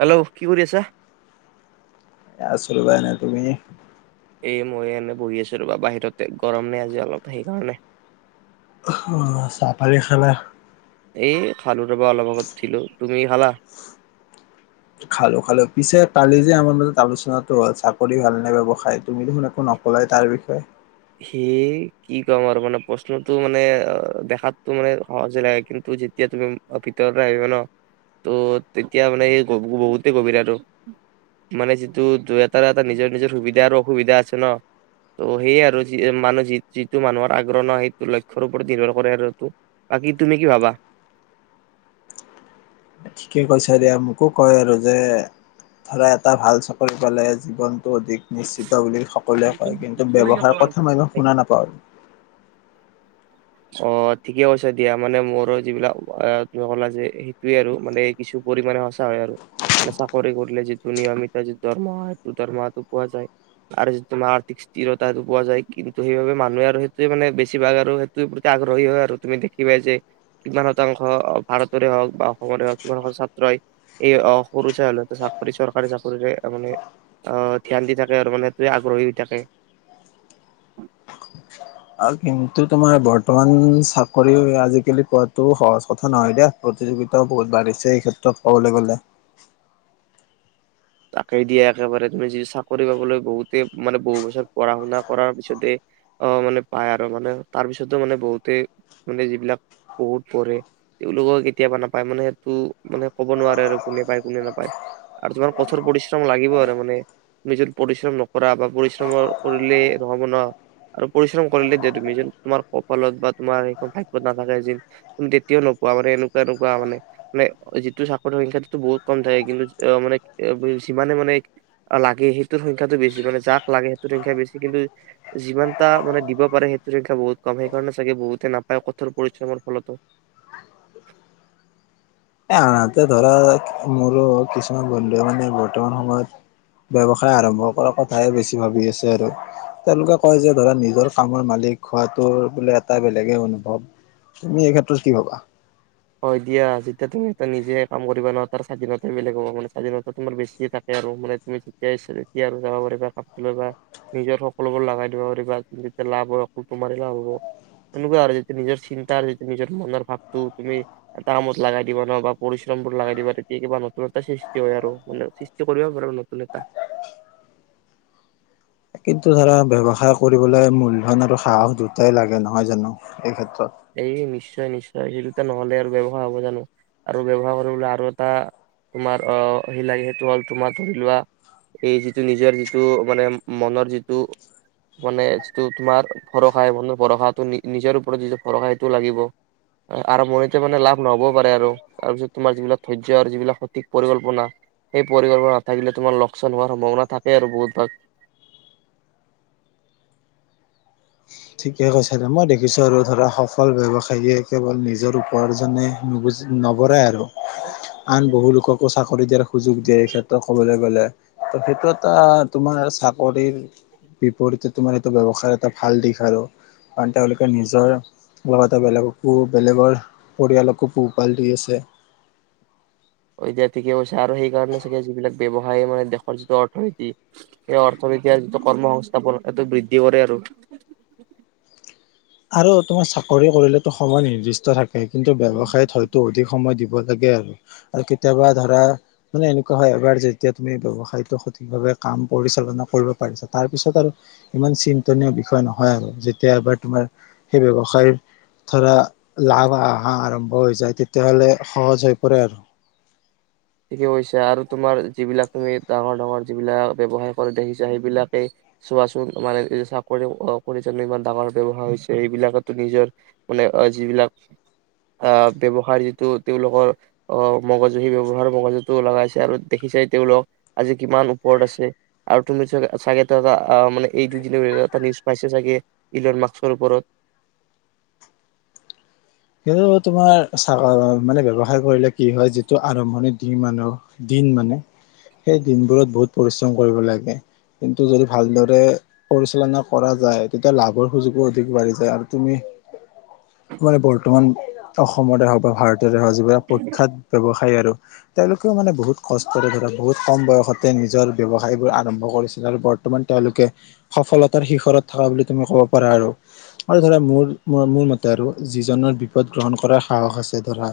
Hello, কি কৰি আছা? আছোঁ ৰবা এনে, তুমি? এই মই এনে বহি আছোঁ ৰ'বা বাহিৰতে। গৰমনে আজি অলপ সেইকাৰণে অ', চাহপানি খালা? এই খালোঁ ৰ'বা অলপ আগত উঠিলোঁ। তুমি খালা? খালোঁ, খালোঁ। পিছে কালি যে আমাৰ মাজত আলোচনাটো হ'ল চাকৰি ভাল নে ব্যৱসায়? তুমি দেখোন একো নক কলায় তাৰ বিষয়ে। সেই কি কম আৰু মানে প্ৰশ্নটো মানে দেখাতটো মানে সহজে লাগে, কিন্তু যেত যেতিয়া তুমি ভিতৰলে আহিবা ন', ত' তেতিয়া মানে এই বহুতেই গভীৰ আৰু। মানে যিটো দুই এটাৰ এটা নিজৰ, নিজৰ সুবিধা আৰু অসুবিধা আছে ন'। ত' সেইয়ে আৰু যি মামুহ যি যিটো মানুহৰ আগ্ৰহ নহয় সেইটো লক্ষ্যৰ ওপৰত নিৰ্ভৰ কৰে আৰু এইটো। বাকী তুমি কি ভাবা? ঠিকে কৈছ দিয়া, মোকো কয় আৰু যে ধৰা এটা ভাল চকৰি পালে জীৱনতটো অধিক নিশ্চিত বুলি স সকলোৱে কয়, কিন্তু ব্যৱসাৰ কথা মই ইমান শুনা নাপাওঁ। অ', ঠিকে কৈছে দিয়া মানে মোৰো যিবিলাক অ', তুমি ক'লা যে সেইয়েই আৰু মানে কিছু পৰিমাণে সঁচা হয় আৰু। মানে চাকৰি কৰিলে যিটো নিয়মিত যিটো দৰমহ হয়, সেইটো দৰমহাটো পোৱা যায়। আৰু যি তুমাৰ স্থিৰতাটো পোৱা যায় কিন্তু সেইবাবে মানুহ আৰু সেইটোৱে মানে বেছিভাগ আৰু তোৰ প্ৰতি আগ্ৰহী হয় আৰু, তুমি দেখিবাই যে কিমান শতাংশ, ভাৰতৰে হওঁক বা অসমৰে হওঁক কিমান শতাংশ ছাত্ৰই এই অ', সৰু চাই হলেও চাকৰি চৰকাৰী চাকৰিৰে মানে অ', ধ্যান দি থাকে আৰু মানে টোৱে আগ্ৰহী হৈ থাকে। অ', কিন্তু তোমাৰ বৰ্তমান চাকৰিও আজিকালি পোৱাটো সহজ কথা নহয় দে। প্ৰতিযোগিতাও বহুত বাঢ়িছে এই ক্ষেত্ৰত ক'বলৈ গ'লে। তাকে দিয়া। একেবাৰে তুমি যি চাকৰি পাবলৈ বহুতে মানে বহুত বছৰ পঢ়া শুনা কৰাৰ পিছতে অ', মানে পায় আৰু মানে তাৰপিছতো মানে বহুতে মানে যিবিলাক বহুত পঢ়ে তেওঁলোকেও কেতিয়াবা নাপায় মানে সেইটো মানে ক'ব নোৱাৰে আৰু কোনে পায় কোনে নাপায়। আৰু যিমান ক ঠোৰ পৰিশ্ৰম লাগিব আৰু মানে। নিজৰ পৰিশ্ৰম নকৰা বা পৰিশ্ৰম কৰিলে ন'হব ন। আৰু পৰিশ্ৰম কৰিলেই দিয়া তুমি যেন তোমাৰ কপালত বা তোমাৰ সখন ভাগ্যত নাথাকে যি তুমি তেতিয়াও নোপোৱা মানে এনেকুৱা, এনেকুৱা মানে। মানে যিটো চাকৰিৰ সংখ্যাটো বহুত কম থাকে কিন্তু অ', মানে যিমানে মানে লাগে সেইটোৰ সংখ্যাতো বেছি, মানে যাক লাগে সেইটো সংখ্যা বেছি। কিন্তু যিমানটা মানে দিব পাৰে সেইটোৰ সংখ্যা বহুত কম, সেইকাৰণে চাগে বহুতে নাপায় কঠোৰ পৰিশ্ৰমৰ ফলতো। এ আনহাতে ধৰা মোৰো কিছুমান বন্ধু মানে বৰ্তমান সময়ত ব্যয়ৱসায় আৰম্ভ কৰাৰ কথাহে বেছি ভাবি আছে আৰু। তেওঁলোকে কয় যে, ধৰা নিজৰ কামৰ মালিক হোৱাটো বোলে এটা বেলেগে অনুভৱ। তুমি এই ক্ষেত্ৰত কি ভাবা? হয়, দিয়া। যেতিয়া তুমি এটা নিজে কাম কৰিবা ন তাল স্বাধীনতা বেলেগ হ'ব মানে, স্বাধীনতা তোমাৰ বেছিয়ে থাক ইয়াৰ উপৰে তুমি যেতিয়া তেতিয়া আৰু যাব পাৰিবা কাপটো লবা নিজৰ সকলোবোৰ লগাই দিব পাৰিবা যেতিয়া লাভ হয় অকল তোমাৰেই লাভ হ'ব এনেকুৱা আৰু যিটো নিজৰ চিন্তা যিটো নিজৰ মনৰ ভাৱটো তুমি এটা কামত লগাই দিব নহ বা পৰিশ্ৰম বোৰ লগাই তেতিয়া কিবা নতুনটা সৃষ্টি হয় আৰু মানে কিবা কৰিব পাৰিবা নতুন এটা। কিন্তু ধৰা ব্যৱসায় কৰিবলৈ মূলধন আৰু সাহস দুটাই লাগে নহয় জানো এই ক্ষেত্ৰত এই নিশ্চয় নিশ্চয় সেই দুটা নহলে আৰু ব্যৱসায় হ'ব জানো আৰু ব্যৱসায় কৰিবলৈ আৰু এটা তোমাৰ আহ সিলাগে সেইটো হ'ল তোমাৰ ধৰি লোৱা এই যিটো নিজৰ যিটো মানে মনৰ যিটো মানে যিটো তোমাৰ ভৰসা আহিব ন ভৰসটো নিজৰ ওপৰত যিটো ভৰসা সেইটো লাগিব আৰম্ভনিতে মানে লাভ নহবও পাৰে আৰু তাৰপিছত তোমাৰ যিবিলাক ধৈৰ্য আৰু যিবিলাক সঠিক পৰিকল্পনা সেই পৰিকল্পনা নাথাকিলে তোমাৰ লোকচাণ হোৱাৰ সম্ভাৱনা থাকে আৰু বহুত ভাগ ঠিকে কৈছা দে, মই দেখিছোঁ আৰু ধৰা সফল ব্যৱসায়ীয়ে কেৱল নিজৰ উপাৰ্জনে নুবুজি নবৰাই আৰু আন বহু লোককো চাকৰি দিয়াৰ সুযোগ দিয়ে এই ক্ষেত্ৰত কবলৈ গলে। ত সেইটো এটা তোমাৰ চাকৰিৰ বিপৰতে তোমাৰ এইটো ব্যৱসায় এটা ভাল দিশ আৰু বা তেওঁলোকে নিজৰ লগতে বেলেগকো বেলেগৰ পৰিয়ালকো পোহপাল দি আছে এতিয়া ঠিকে কৈছে আৰু সেইকাৰণে চাগে যিবিলাক ব্যৱসায় মানে দেশৰ যিটো অৰ্থনীতি সেই অৰ্থনীতি যিটো কৰ্ম সংস্থাপন এইটো বৃদ্ধি কৰে আৰু। আৰু তোমাৰ চাকৰি কৰিলেটো সময় নিৰ্দিষ্ট থাকে কিন্তু ব্যৱসায়ত হয়তো অধিক সময় দিব লাগে আৰু, আৰু কেতিয়াবা ধৰা মানে এনেকুৱা হয় এবাৰ যেতিয়া তুমি ব্যৱসায়টো সঠিকভাৱে কাম পৰিচালনা কৰিব পাৰিছা তাৰপিছত আৰু ইমান চিন্তনীয় বিষয় নহয় আৰু যেতিয়া এবাৰ তোমাৰ সেই ব্যৱসায়ৰ ধৰা লাভ অহা আৰম্ভ হৈ যায় তেতিয়াহ'লে সহজ হৈ পৰে আৰু ঠিকেই কৈছা আৰু তোমাৰ যিবিলাক তুমি ডাঙৰ ডাঙৰ যিবিলাক ব্যয়ৱসায় কৰি দেখিছা সেইবিলাকেই চোৱাচোন মানে চাকৰি কৰিছ ইমান ব্যয়ৱহাৰ এইবিলাকো নিজৰ মানে যিবিলাক আহ ব্যৱসায়ৰ যিটো তেওঁলোকৰ অ মগজু সেই ব্যয়ৱসাৰ মগজুটো লগাইছে আৰু দেখিছাই তেওঁলোকক আজি কিমান ওপৰত আছে। আৰু তুমি চ চাগে ত এটা মানে এই দুই দিনৰ ভিতৰত, এটা নিউজ পাইছা চাগে। ইলন মাক্সৰ ওপৰত সেই তোমাৰ চ মানে ব্যয়ৱসায় কৰিলে কি হয় যিটো আৰম্ভণিত দি মানুহ দিন মানে সেই দিনবোৰত বহুত পৰিশ্ৰম কৰিব লাগে কিন্তু যদি ভালদৰে পৰিচালনা কৰা যায় তেতিয়া লাভৰ সুযোগো অধিক বাঢ়ি যায় আৰু তুমি মানে বৰ্তমান অসমতে হওক বা ভাৰততে হওক যিবিলাক প্ৰখ্যাত ব্যৱসায়ী আৰু তেওঁলোকেও মানে বহুত কষ্টৰে ধৰা বহুত কম বয়সতে নিজৰ ব্যৱসায়বোৰ আৰম্ভ কৰিছিল আৰু ব ৰ্তমান তেওঁলোকে সফলতাৰ শিখৰত থকা বুলি তুমি ক'ব পাৰা আৰু আৰু ধৰা মোৰ, মোৰ মতে আৰু যিজনৰ বিপদ গ্ৰহণ কৰাৰ সাহস আছে ধৰা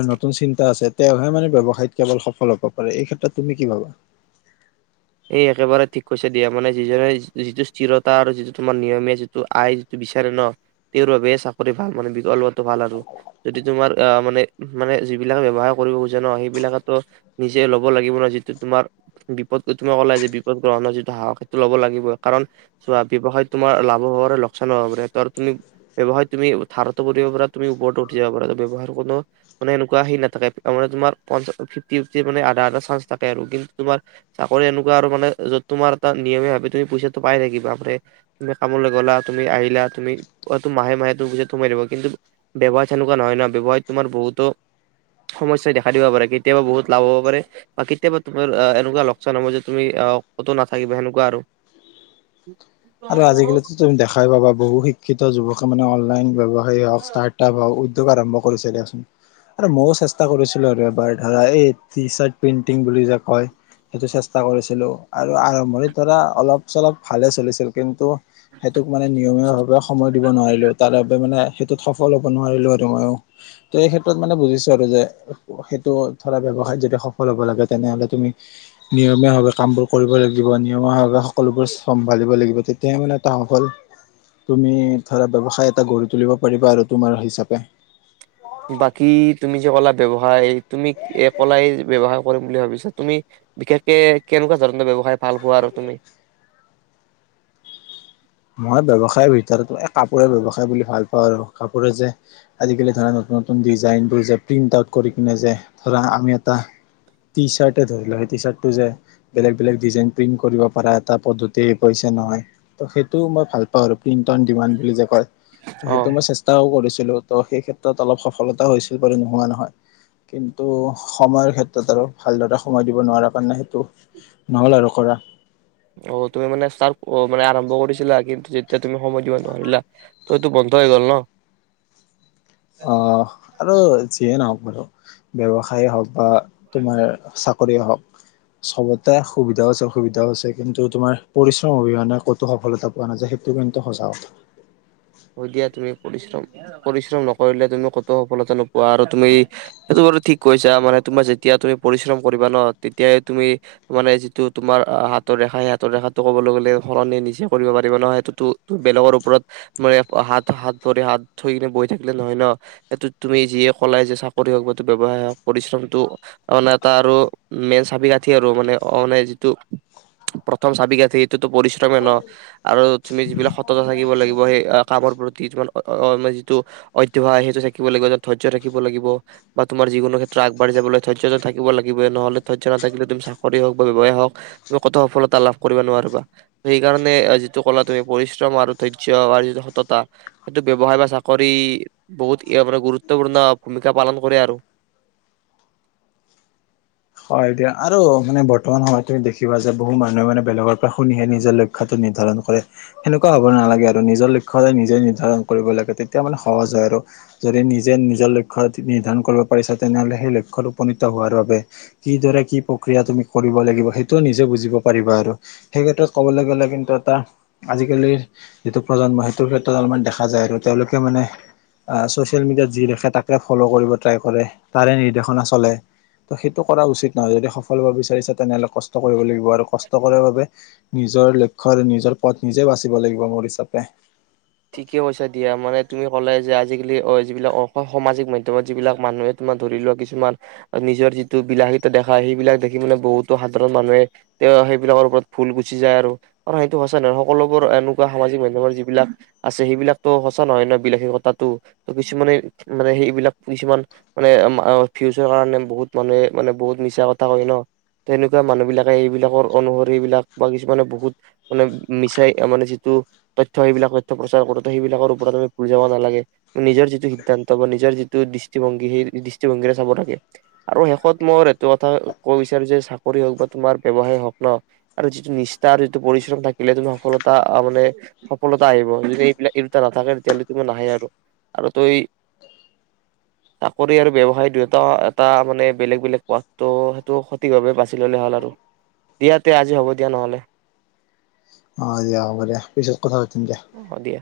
আৰু নতুন চিন্তা আছে তেওঁহে মানে ব্যয়ৱসায়ত কেৱল সফল হ'ব পাৰে। তুমি কি ভাবা? এই একেবাৰে ঠিক কৈছে দিয়া। মানে যিজনে যিটো স্থিৰতা আৰু যিটো তোমাৰ নিয়মীয়া যিটো আই টো বিচাৰে তেওঁৰ বাবে চাকৰি মানে বি লোৱাটো ভাল আৰু। যদি তোমাৰ আহ মানে মানে যিবিলাক ব্যৱসায় কৰিব খোজে ন সেইবিলাকেটো নিজে ল'ব লাগিব নহয়, যিটো তোমাৰ বিপদ। তুমি ক'লেই যে বিপদ গ্ৰহণ যিটো সাহস সেইটো ল'ব লাগিবই। কাৰণ চোৱা, ব্যয়ৱসায়ত তোমাৰ লাভো হ'ব পাৰে লোকচানো হ'ব পাৰে। ত আৰু তুমি ব্যয়ৱসায় তুমি ধাৰতো পৰিব পৰা তুমি ওপৰত উঠি যাব পাৰা। ব্যৱসায়ৰ কোনো মানে এনেকুৱা হে নাথাকে মানে, তাৰ ফিফটি মানে আধা আধা চান্স থাকে আৰু। কিন্তু তোমাৰ চাকৰি এনেকুৱা আৰু মানে য'ত তোমাৰ এটা নিয়মে ভাৱাবে তুমি পইচাটো পাই থাকিবা। বাপৰে তুমি কামলৈ গ'লা তুমি আহিলা তুমি অ' মাহে মাহে তোৰ গুত সোমাই দিব। কিন্তু ব্যৱসায় তেনেকুৱা নহয় ন, ব্যৱসয়ত তোমাৰ বহুতো সমস্যয়াই দেখা দিব পাৰে, কেতিয়াবা বহুত লাভ হ'ব পাৰে বা কেতিয়াবা তোমাৰ এনেকুৱা লোক চান হ'ব যে তুমি আহ ক'তো নাথাকিবা সেনেকুৱা আৰু। আৰু আজিকালিটো তুমি দেখাই পাবা বহু শিক্ষিত যুৱকে মানে অনলাইন ব্যৱ সায় হওঁক ষ্টাৰ্টআপ হওঁক উদ্যোগ আৰম্ভ কৰিছে দিয়াচোন। আৰু মইও চেষ্টা কৰিছিলো আৰু এবাৰ ধৰা এই টি চাৰ্ট পেইন্টিং বুলি যে কয়। সেইটো চেষ্টা কৰিছিলো, আৰু আৰম্ভণিত ধৰা অলপ চলপ ভালে চলিছিল। কিন্তু সেইটোক মানে নিয়মীয়া ভাৱে সময় দিব নোৱাৰিলো, তাৰ বাবে মানে সেইটোত সফল হ'ব নোৱাৰিলো আৰু মইও, ত' এই ক্ষেত্ৰত মানে বুজিছো আৰু যে সেইটো ধৰা ব্যয়ৱসায়ত যদি সফল হ'ব লাগে, তেনেহলে তুমি নিয়মীয়া ভাৱে কামবোৰ কৰিব লাগিব, নিয়মীয়াভাৱে সকলোবোৰ চম্ভালিব লাগিব। তেতিয়াহে মানে তেওঁ সফল তুমি ধৰা ব্যয়ৱসায় এটা গঢ়ি তুলিব পাৰিবা আৰু তোমাৰ হিচাপে। বাকী তুমি যে ক'লা ব্যৱসায় তুমি ক'লাই ব্যৱসায় কৰিম বুলি ভাবিছা, তুমি বিশেষকে কেনেকুৱা ধৰণৰ ব্যৱসায় ভাল পোৱা আৰু তুমি? মই ব্যৱসায়ৰ ভিতৰতো কাপোৰে ব্যয়ৱসায় বুলি ভাল পাওঁ আৰু। কাপোৰে যে আজিকালি ধৰা নতুন নতুন ডিজাইনবোৰ যে প্ৰিণ্ট আউট কৰি কিনে যে ধৰা আমি এটা টি চাৰ্ট ধৰিলোৱা, সেই টি চাৰ্টটো যে বেলেগ বেলেগ ডিজাইন প্ৰিন্ট কৰিব পাৰা, এটা পদ্ধতি কৈছে নহয়। ত সেই টো মই ভাল পাওঁ আৰু, প্ৰিন্ট অ'ন ডিমাণ্ড বুলি যে কয়, ত অ সেইটো মই চে ষ্টাও কৰিছিলো, ত' সেই ক্ষেত্ৰত অলপ সফলতা হৈছিল বাৰু নোহোৱা নহয়। কিন্তু সময়ৰ ক্ষেত্ৰত আৰু ভালদৰে সময় দিব নোৱাৰা কাৰণে সেইটো নহ'ল আৰু কৰা। অ' তুমি মানে তাৰ অ' মানে আৰম্ভ কৰিছিলা। কিন্তু যেতিয়া তুমি সময় দিব নোৱাৰিলা ত' এইটো বন্ধ হৈ গল ন? অ' আৰু যিয়ে নহওঁক বাৰু, ব্যৱসায় হওঁক বা তোমাৰ চা কৰি হওঁক সবতে সুবিধাও আছে অসুবিধাও আছে। কিন্তু তোমাৰ পৰিশ্ৰম অবিহনে ক'তো সফলতা পোৱা নাযায় সেইটো কিন্তু সঁচা কথা। হয় দিয়া। তুমি পৰিশ্ৰম পৰিশ্ৰম নকৰিলে তুমি ক'তো সফলতা নোপোৱা। আৰু তুমি সেইটো বাৰু ঠিক কৈছা, মানে তোমাৰ যেতিয়া তুমি পৰিশ্ৰম কৰিবা ন তেতিয়াই তুমি মানে যিটো তোমাৰ হাতৰ ৰেখা, সেই হাতৰ ৰেখাটো ক'বলৈ গ'লে সলনি নিজে কৰিব পাৰিব ন, সেইটোতো বেলেগৰ ওপৰত মানে হাত হাত ভৰি হাত থৈ কিনে বহি থাকিলে নহয় ন? এইটোত তুমি যিয়ে কলাই যে চাকৰি হওঁক বা ব্যৱসায় হওঁক পৰিশ্ৰমটো মানে এটা আৰু মেইন চাবি কাঠি আৰু, মানে অহনাই যিটো প্ৰথম চাবি কাঠি সেইটোতো পৰিশ্ৰমে ন, আৰু তুমি যিবিলাক সততা থাকিব লাগিব সেই কামৰ প্ৰতি মানে যিটো অধ্যবসয় সেইটো থাকিব, লাগিব ধৈৰ্য্য থাকিব লাগিব। বা তোমাৰ যিকোনো ক্ষেত্ৰত আগবাঢ়ি যাবলৈ ধৈৰ্য্যটো থাকিব লাগিবই। নহ'লে ধৈৰ্য্য নাথাকিলে তুম চাকৰি হওঁক বা ব্যৱসায় হওঁক তুমি কতো সফলতা লাভ কৰিব নোৱাৰিবা সেইকাৰণে যিটো ক'লা তুমি পৰিশ্ৰম আৰু ধৈৰ্য্য আৰু যিটো সততা সেইটো ব্যৱসায় বা চাকৰি বহুত ইয়াৰ পৰা গুৰুত্বপূৰ্ণ ভূমিকা পালন কৰে আৰু হয় দিয়া আৰু মানে বৰ্তমান সময়ত তুমি দেখিবা যে বহু মানুহ মানে বেলেগৰ পৰা শুনিহে নিজ লৈ ক্ষ্যটো নিৰ্ধাৰণ কৰে সেনেকুৱা হ'ব নালাগে আৰু নিজৰ লক্ষ্য সদায় নিজে নিৰ্ধাৰণ কৰিব লাগে তেতিয়া মানে সহজ হয় আৰু যদি নিজে নিজৰ লক্ষ্যতো নিৰ্ধাৰণ কৰিব পাৰিছা তেনেহলে সেই লক্ষ্যত উপনীত হোৱাৰ বাবে কিদৰে কি প্ৰক্ৰিয়া তুমি কৰিব লাগিব সেইটোও নিজে বুজিব পাৰিবা আৰু সেই ক্ষেত্ৰত ক'বলৈ গ'লে কিন্তু এটা আজিকালিৰ যিটো প্ৰজন্ম সেইটোৰ ক্ষেত্ৰত অলপমান দেখা যায় আৰু তেওঁলোকে মানে আ ছ'চিয়েল মিডিয়াত যি দেখে তাকে ফ'ল' কৰিব ট্ৰাই কৰে তাৰে নিৰ্দেশনা চলে তো কৰা উচিত নহয় যদি সফল হব বিচাৰিছা তেনেহলে কষ্ট কৰিব লাগিব আৰু কষ্ট কৰাৰ বাবে নিজৰ লক্ষ্য আৰু নিজৰ পথ নিজে বাচিব লাগিব ভৱিষ্যতে ঠিকে কৈছা দিয়া মানে তুমি ক'লাই যে আজিকালি অ যিবিলাক অ সামাজিক মাধ্যমত যিবিলাক মানুহে তোমাৰ ধৰি লোৱা কিছুমান নিজৰ যিটো বিলাসিতা দেখা সেইবিলাক দেখি মানে বহুতো সাধাৰণ মানুহে তেও সেইবিলাকৰ ওপৰত ভুল গুচি যায় আৰু আৰু সেইটো হৈছে নহয় সকলোবোৰ এনেকুৱা সামাজিক মাধ্যমৰ যিবিলাক আছে সেইবিলাকতো সঁচা নহয় ন বিলাসীকতাটো ত কিছুমানে মানে সেইবিলাক কিছুমান মানে অ ফিউচাৰ কাৰণে বহুত মানুহে মানে বহুত মিছা কথা কয় ন তেনেকুৱা মানুহবিলাকে এইবিলাকৰ অনুসৰি এইবিলাক বা কিছুমানে বহুত মানে মিছাই মানে যিটো তথ্য সেইবিলাক স প্ৰচাৰ কৰোতে সেইবিলাকৰ ওপৰত আমি ভুল যাব নালাগে নিজৰ যিটো সিদ্ধান্ত বা নিজৰ যিটো দৃষ্টিভংগী সেই দৃষ্টিভংগীৰে চাব লাগে আৰু শেষত মোৰ এইটো কথা কব বিচাৰো যে চাকৰি হওঁক বা তোমাৰ ব্যৱসায় হওঁক ন আৰু যিটো নিষ্ঠা আৰু এইটো পৰিশ্ৰম থাকিলে তুমি সফলতা মানে সফলতা আহিব যদি এইবিলাক এই দুটা নাথাকে তেতিয়ালৈকে তোমা নাহে আৰু আৰু তই চাকৰি আৰু ব্যৱসায় দুয়োটা এটা মানে বেলেগ বেলেগ পথটো সেইটো সঠিকভাৱে বাছি ললে হ'ল আৰু দিয়া তে আজি হ'ব দিয়া নহ'লে অ আজি হ'ব দিয়া পিছত কথা পাতিম দিয়া অঁ দিয়া